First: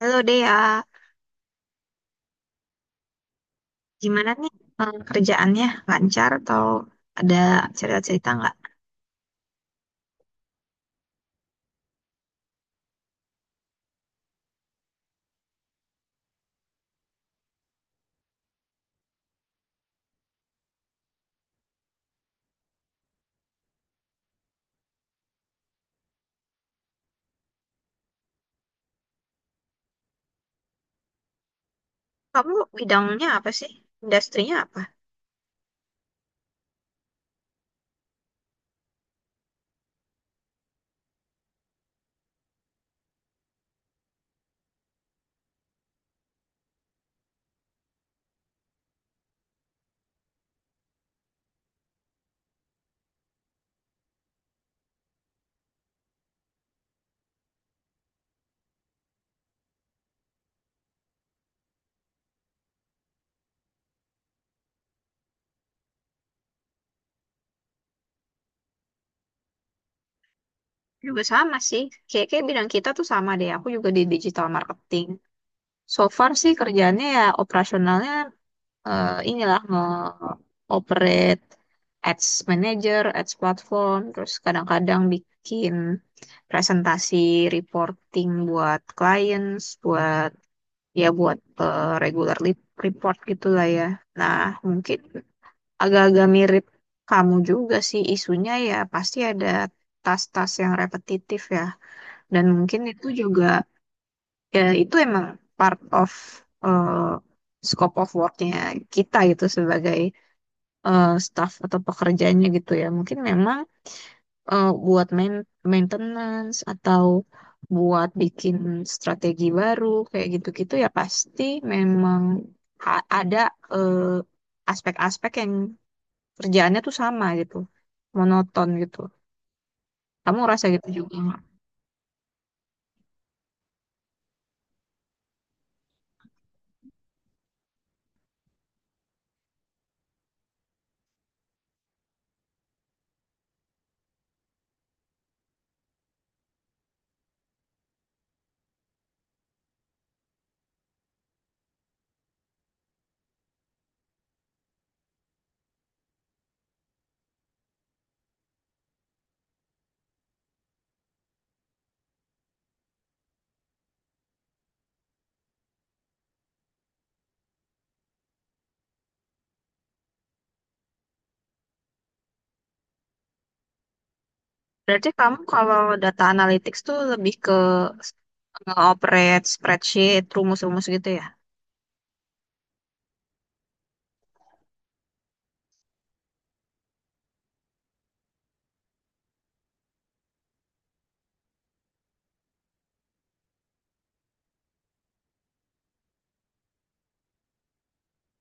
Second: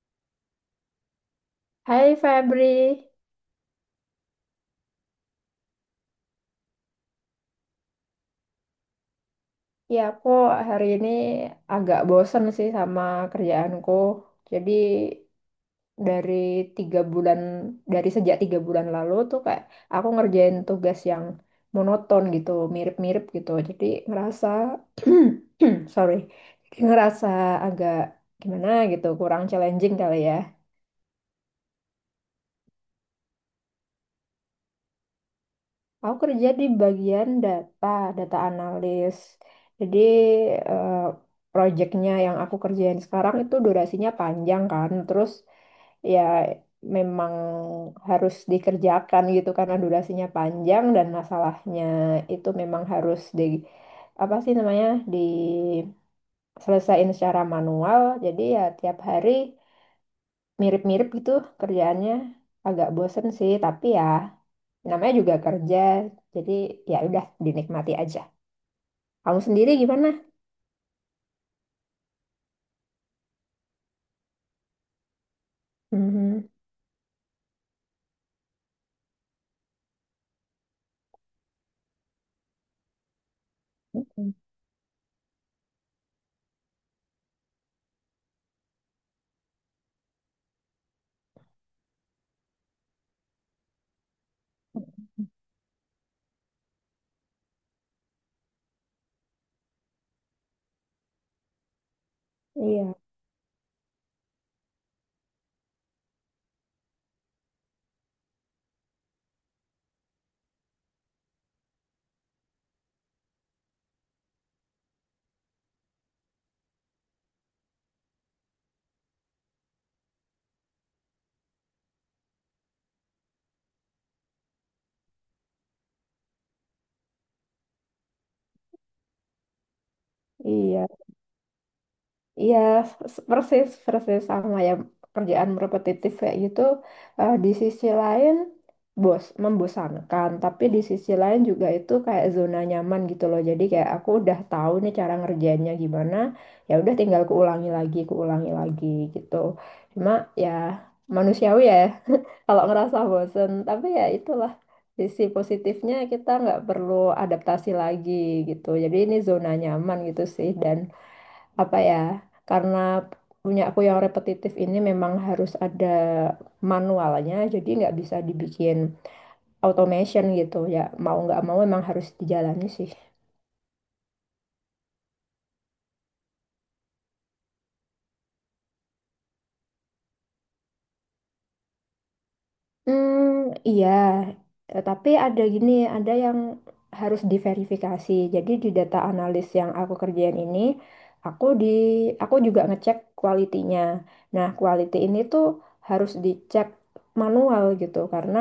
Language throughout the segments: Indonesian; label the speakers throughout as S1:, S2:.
S1: Halo Dea,
S2: Hai Febri,
S1: gimana nih kerjaannya? Lancar atau ada cerita-cerita nggak?
S2: ya aku hari ini agak bosen sih sama kerjaanku. Jadi dari tiga bulan, dari sejak 3 bulan lalu tuh kayak aku ngerjain tugas yang monoton gitu, mirip-mirip gitu. Jadi ngerasa, sorry, ngerasa agak gimana gitu, kurang challenging kali ya.
S1: Kamu bidangnya apa sih? Industrinya apa?
S2: Aku kerja di bagian data, data analis. Jadi eh, proyeknya yang aku kerjain sekarang itu durasinya panjang kan. Terus ya memang harus dikerjakan gitu karena durasinya panjang dan masalahnya itu memang harus di apa sih namanya diselesaikan secara manual. Jadi ya tiap hari mirip-mirip gitu kerjaannya agak bosen sih, tapi ya namanya juga kerja, jadi ya udah dinikmati aja. Kamu sendiri gimana?
S1: Juga sama sih, kayak-kayak bidang kita tuh sama deh. Aku juga di digital marketing. So far
S2: Mhm.
S1: sih kerjaannya ya operasionalnya inilah nge-operate ads manager, ads platform, terus
S2: Mhm.
S1: kadang-kadang bikin presentasi reporting buat clients, buat ya buat report gitulah ya. Nah, mungkin agak-agak mirip kamu juga sih isunya ya pasti ada tas-tas yang repetitif ya. Dan mungkin
S2: Iya,
S1: itu juga ya itu emang part of eh, scope of worknya kita gitu sebagai staff atau pekerjaannya gitu ya. Mungkin memang buat maintenance atau buat bikin strategi baru kayak gitu-gitu ya pasti memang ada eh, aspek-aspek yang kerjaannya tuh sama gitu, monoton gitu. Kamu ngerasa
S2: iya,
S1: gitu juga nggak?
S2: iya, persis, persis sama ya, kerjaan repetitif kayak gitu. Di sisi lain bos membosankan, tapi di sisi lain juga itu kayak zona nyaman gitu loh, jadi kayak aku udah tahu nih cara ngerjainnya gimana, ya udah tinggal kuulangi lagi gitu. Cuma ya manusiawi ya kalau ngerasa bosen, tapi ya itulah sisi positifnya, kita nggak perlu adaptasi lagi gitu, jadi ini zona nyaman gitu sih. Dan apa ya, karena punya aku yang repetitif ini memang harus ada manualnya, jadi nggak bisa dibikin automation gitu, ya mau nggak mau memang harus dijalani sih.
S1: Berarti kamu kalau data analytics tuh lebih ke nge-operate spreadsheet, rumus-rumus gitu ya?
S2: Hmm, iya. Tapi ada gini, ada yang harus diverifikasi. Jadi di data analis yang aku kerjain ini, aku di aku juga ngecek kualitinya. Nah, quality ini tuh harus dicek manual gitu karena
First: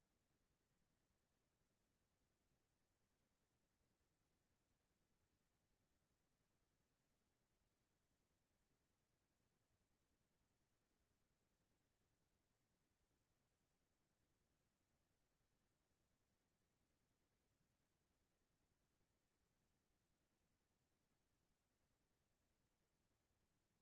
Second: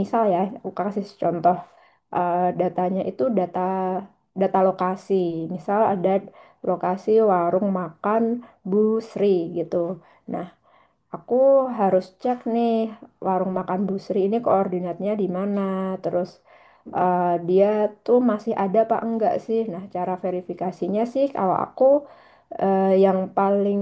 S2: misal ya, aku kasih contoh, datanya itu data data lokasi. Misal ada lokasi warung makan Bu Sri gitu. Nah, aku harus cek nih warung makan Bu Sri ini koordinatnya di mana. Terus dia tuh masih ada apa enggak sih? Nah, cara verifikasinya sih kalau aku yang paling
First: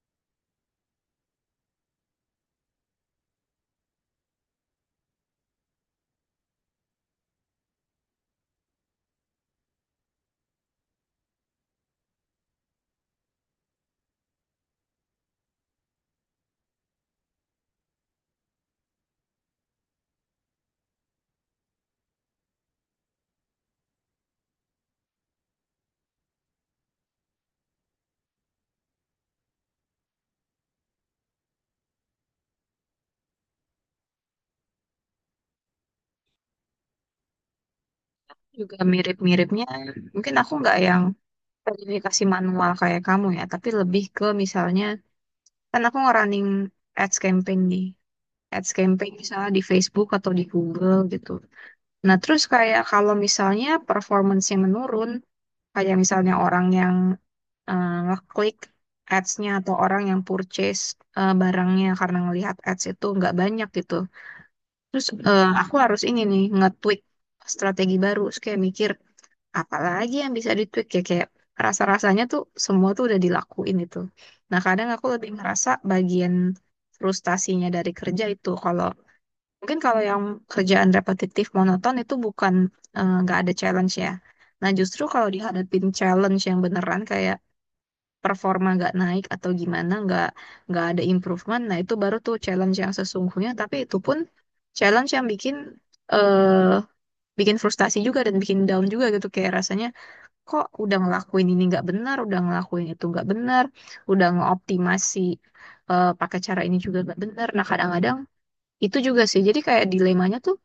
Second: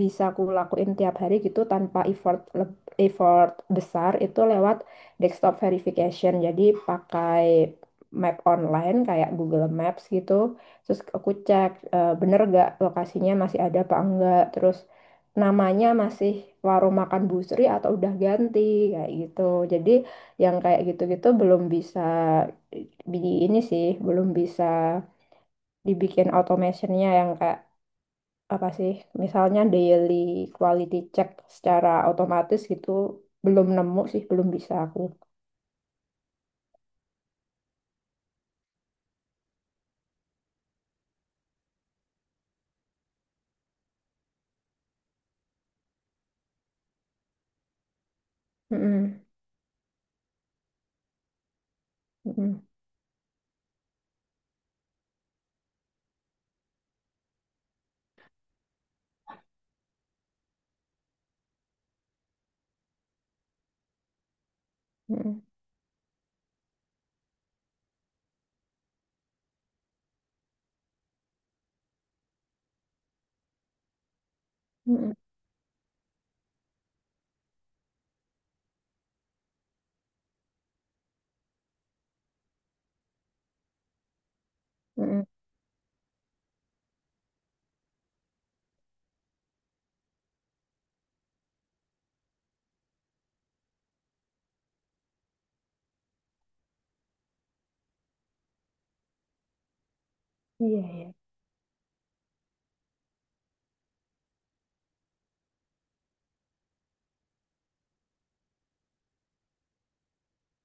S2: bisa aku lakuin tiap hari gitu tanpa effort besar itu lewat desktop verification. Jadi pakai map online kayak Google Maps gitu. Terus aku cek, bener gak lokasinya masih ada apa enggak. Terus namanya masih warung makan Bu Sri atau udah ganti, kayak gitu. Jadi yang kayak gitu-gitu belum bisa di ini sih, belum bisa dibikin automationnya yang kayak apa sih? Misalnya daily quality check secara otomatis gitu, belum nemu sih, belum bisa aku.
S1: Juga mirip-miripnya. Mungkin aku nggak yang verifikasi manual kayak kamu ya, tapi lebih ke misalnya kan aku nge-running ads campaign nih. Ads campaign
S2: Mm-mm,
S1: misalnya di Facebook atau di Google gitu. Nah, terus
S2: mm-mm,
S1: kayak kalau misalnya performance-nya menurun, kayak misalnya orang yang ngeklik ads-nya atau orang yang purchase barangnya karena ngelihat ads itu nggak banyak gitu. Terus
S2: mm-mm,
S1: aku harus ini nih, nge-tweak strategi baru. Terus kayak mikir, apalagi yang bisa ditweak ya kayak rasa-rasanya tuh semua tuh udah dilakuin itu. Nah, kadang aku
S2: mm-mm,
S1: lebih ngerasa bagian frustasinya dari kerja itu kalau mungkin kalau yang kerjaan repetitif monoton itu bukan nggak ada challenge ya. Nah, justru
S2: mm-mm.
S1: kalau dihadapin challenge yang beneran kayak performa nggak naik atau gimana nggak ada improvement, nah itu baru tuh challenge yang sesungguhnya. Tapi itu pun challenge yang bikin eh bikin frustasi juga dan bikin down juga gitu kayak rasanya kok
S2: Iya,
S1: udah
S2: iya.
S1: ngelakuin ini nggak benar, udah ngelakuin itu nggak benar, udah ngeoptimasi pakai cara ini juga nggak benar. Nah kadang-kadang itu juga sih. Jadi kayak dilemanya tuh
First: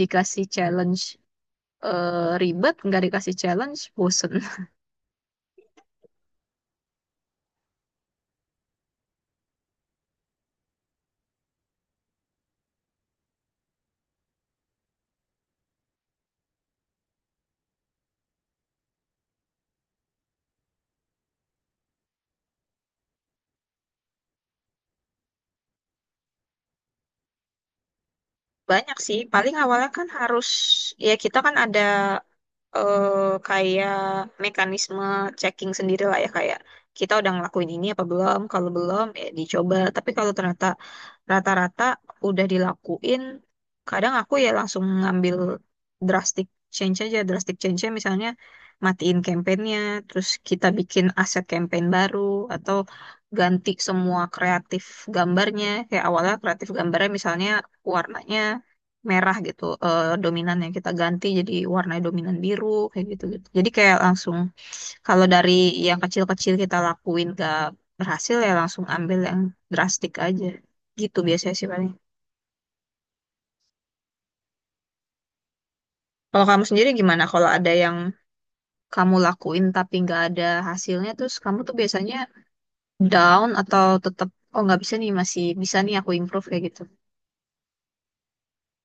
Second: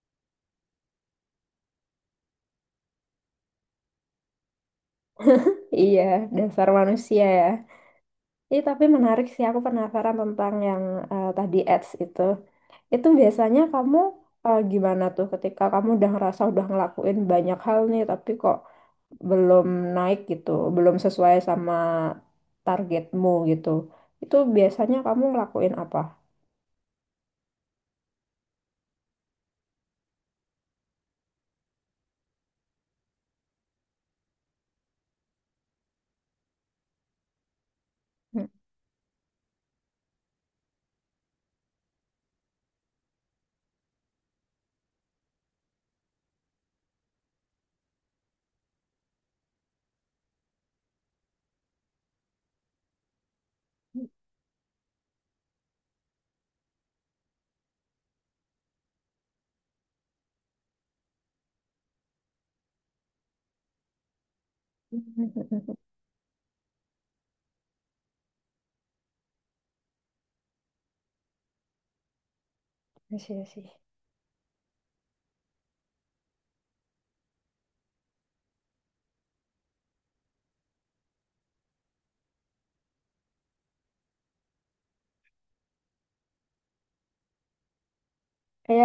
S1: dikasih challenge ribet, nggak dikasih challenge bosen.
S2: Iya, dasar manusia ya. Ih, tapi menarik sih, aku penasaran tentang yang tadi ads itu. Itu biasanya kamu gimana tuh ketika kamu udah ngerasa udah ngelakuin banyak hal nih, tapi kok belum naik gitu, belum sesuai sama targetmu gitu. Itu biasanya kamu ngelakuin apa?
S1: Banyak sih. Paling awalnya kan harus ya kita kan ada eh kayak mekanisme checking sendiri lah ya kayak kita udah ngelakuin ini apa belum,
S2: Hmm.
S1: kalau belum ya dicoba, tapi kalau ternyata rata-rata udah dilakuin, kadang aku ya langsung ngambil drastic change aja. Drastic change misalnya matiin campaignnya, terus kita bikin aset campaign baru atau ganti semua kreatif gambarnya. Kayak awalnya kreatif gambarnya misalnya warnanya merah gitu, dominannya kita ganti jadi warna dominan biru, kayak gitu gitu. Jadi kayak langsung kalau dari yang kecil-kecil kita lakuin gak berhasil ya langsung ambil yang drastik aja gitu biasanya sih paling.
S2: Iya sih.
S1: Kalau kamu sendiri gimana kalau ada yang kamu lakuin tapi nggak ada hasilnya, terus kamu tuh biasanya down atau tetap oh nggak bisa nih, masih bisa nih aku improve kayak gitu?
S2: Ya,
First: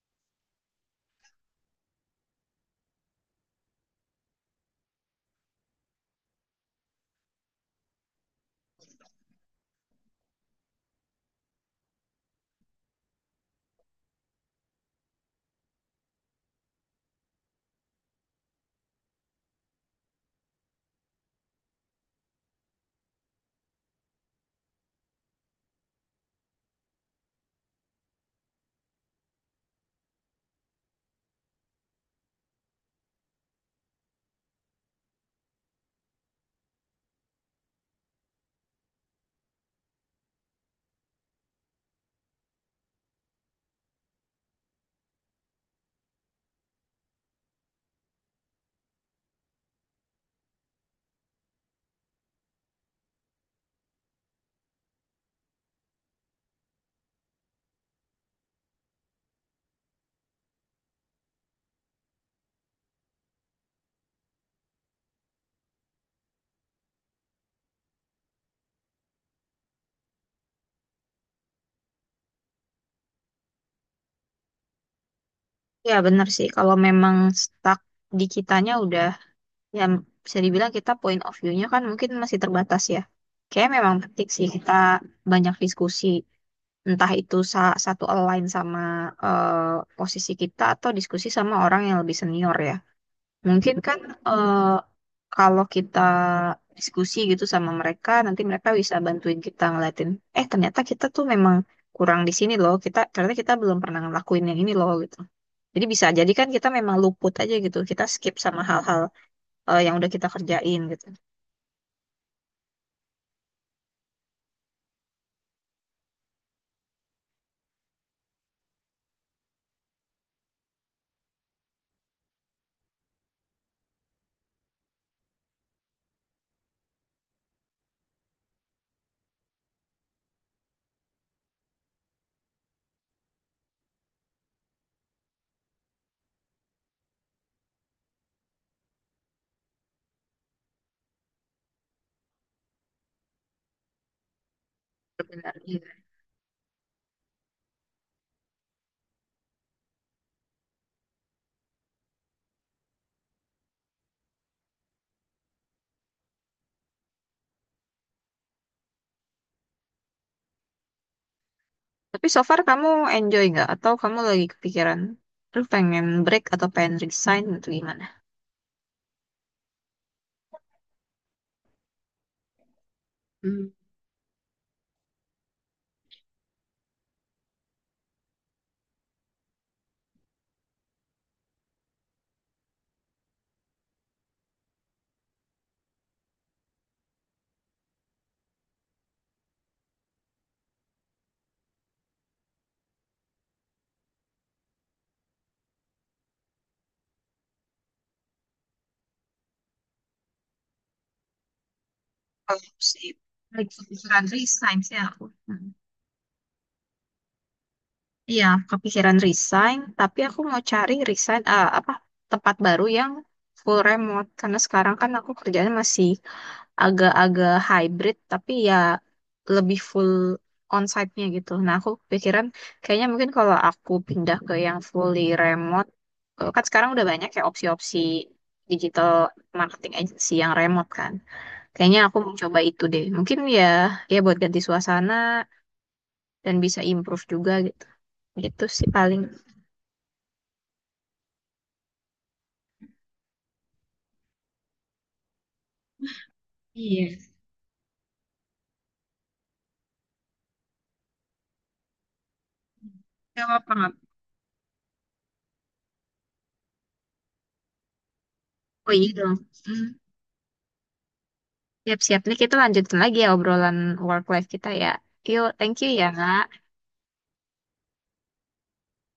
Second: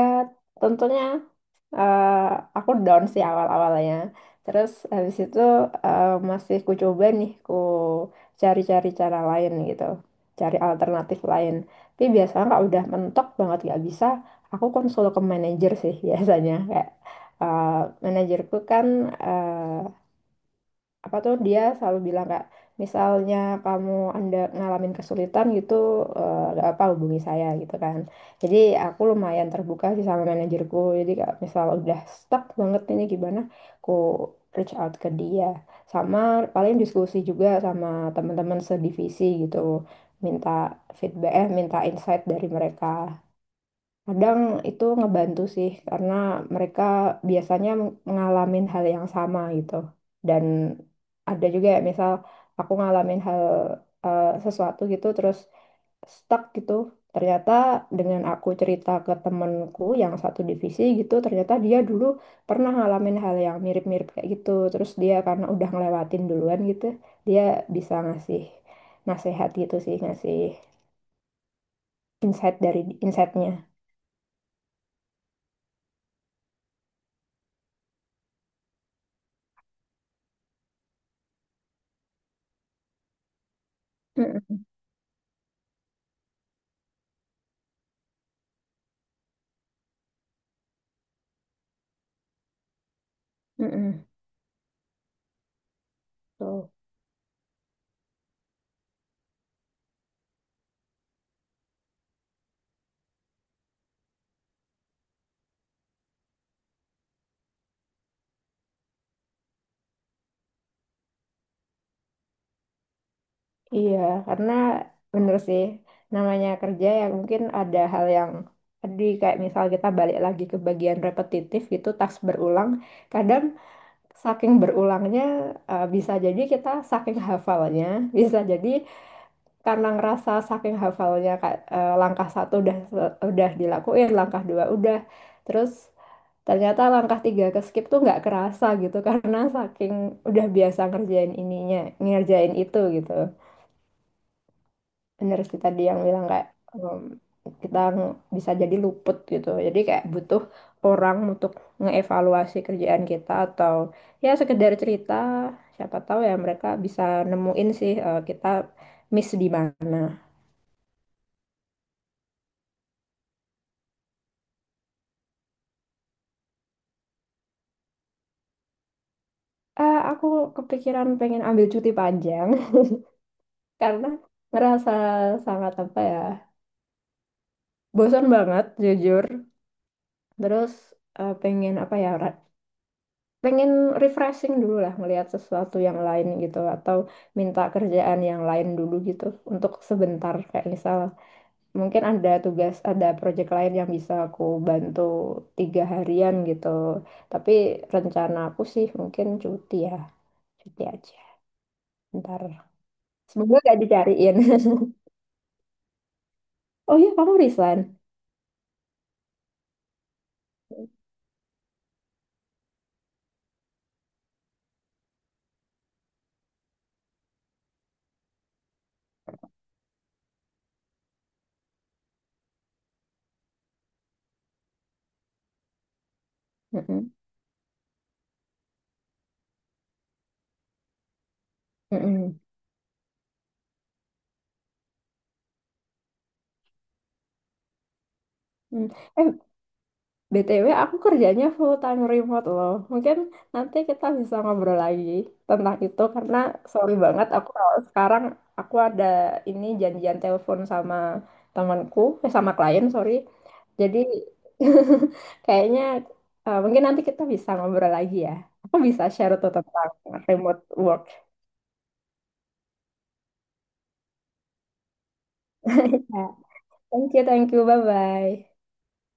S2: tentunya eh, aku down sih awal-awalnya. Terus habis itu masih ku coba nih, ku cari-cari cara lain gitu. Cari alternatif lain. Tapi biasanya kalau udah mentok banget gak bisa, aku konsul ke manajer sih biasanya. Kayak eh, manajerku kan, eh, apa tuh, dia selalu bilang, kak misalnya kamu anda ngalamin kesulitan gitu, nggak apa hubungi saya gitu kan. Jadi aku lumayan terbuka sih sama manajerku, jadi kak misal udah stuck banget ini gimana, aku reach out ke dia. Sama paling diskusi juga sama teman-teman sedivisi gitu, minta feedback, minta insight dari mereka. Kadang itu ngebantu sih, karena mereka biasanya mengalami hal yang sama gitu. Dan ada juga ya, misal aku ngalamin hal, sesuatu gitu, terus stuck gitu. Ternyata dengan aku cerita ke temenku yang satu divisi gitu, ternyata dia dulu pernah ngalamin hal yang mirip-mirip kayak gitu. Terus dia karena udah ngelewatin duluan gitu, dia bisa ngasih nasehat gitu sih, ngasih insight dari insightnya.
S1: Ya benar sih kalau memang stuck di kitanya udah ya bisa dibilang kita point of view-nya kan mungkin masih terbatas ya. Kayak memang penting sih
S2: Mm-mm.
S1: kita banyak diskusi, entah itu satu align sama eh, posisi kita atau diskusi sama orang yang lebih senior ya. Mungkin kan
S2: Mm-mm.
S1: eh, kalau kita
S2: Tuh.
S1: diskusi gitu sama mereka, nanti mereka bisa bantuin kita ngeliatin, eh ternyata kita tuh memang kurang di sini loh, kita ternyata kita belum pernah ngelakuin yang ini loh gitu. Jadi bisa jadi kan kita memang luput aja gitu, kita skip sama hal-hal yang udah kita kerjain gitu.
S2: Iya, karena bener sih, namanya kerja ya mungkin ada hal yang tadi kayak misal kita balik lagi ke bagian repetitif gitu, tas berulang. Kadang saking berulangnya, bisa jadi kita saking hafalnya, bisa jadi karena ngerasa saking hafalnya kayak, langkah satu udah dilakuin, langkah dua udah, terus ternyata langkah tiga ke skip tuh nggak kerasa gitu karena saking udah biasa ngerjain ininya, ngerjain itu gitu. Bener
S1: Benar.
S2: sih
S1: Iya.
S2: tadi yang bilang kayak, em, kita bisa jadi luput gitu. Jadi kayak butuh orang untuk ngeevaluasi kerjaan kita atau ya sekedar cerita. Siapa tahu ya mereka bisa nemuin sih kita miss di mana.
S1: Tapi so far kamu enjoy nggak? Atau kamu lagi kepikiran, lu pengen break atau pengen resign gitu gimana?
S2: Aku kepikiran pengen ambil cuti panjang
S1: Hmm.
S2: karena ngerasa sangat apa ya, bosan banget jujur. Terus pengen apa ya, pengen refreshing dulu lah, melihat sesuatu yang lain gitu atau minta kerjaan yang lain dulu gitu untuk sebentar, kayak misal mungkin ada tugas, ada project lain yang bisa aku bantu tiga harian gitu. Tapi rencana aku sih mungkin cuti ya, cuti aja ntar,
S1: Kalau aku sih
S2: semoga
S1: lagi
S2: gak
S1: kepikiran
S2: dicariin.
S1: resign sih aku.
S2: Oh iya, kamu resign.
S1: Iya, kepikiran resign, tapi aku mau cari resign eh, apa tempat baru yang full remote karena sekarang kan aku kerjanya masih agak-agak hybrid tapi ya lebih full onsite-nya gitu. Nah, aku pikiran kayaknya mungkin kalau aku pindah ke yang fully remote, kan sekarang udah
S2: Mm-mm.
S1: banyak ya opsi-opsi digital marketing agency yang remote kan. Kayaknya aku mau
S2: Mm-mm.
S1: coba itu deh. Mungkin ya ya buat ganti suasana dan bisa improve juga gitu. Gitu sih
S2: Mm.
S1: paling.
S2: Eh, BTW aku kerjanya full time remote loh. Mungkin nanti kita bisa ngobrol lagi tentang itu karena sorry
S1: Iya,
S2: banget aku kalau sekarang aku ada ini janjian telepon sama temanku, eh, sama klien, sorry.
S1: nggak apa-apa. Nggak
S2: Jadi
S1: apa-apa.
S2: kayaknya, mungkin nanti kita bisa ngobrol lagi ya. Aku
S1: Oh
S2: bisa
S1: iya
S2: share
S1: dong.
S2: tuh tentang
S1: Hmm.
S2: remote work.
S1: Siap-siap nih kita lanjutin lagi ya obrolan work life kita ya. Yuk, thank you ya.
S2: Ya. Thank you, bye-bye.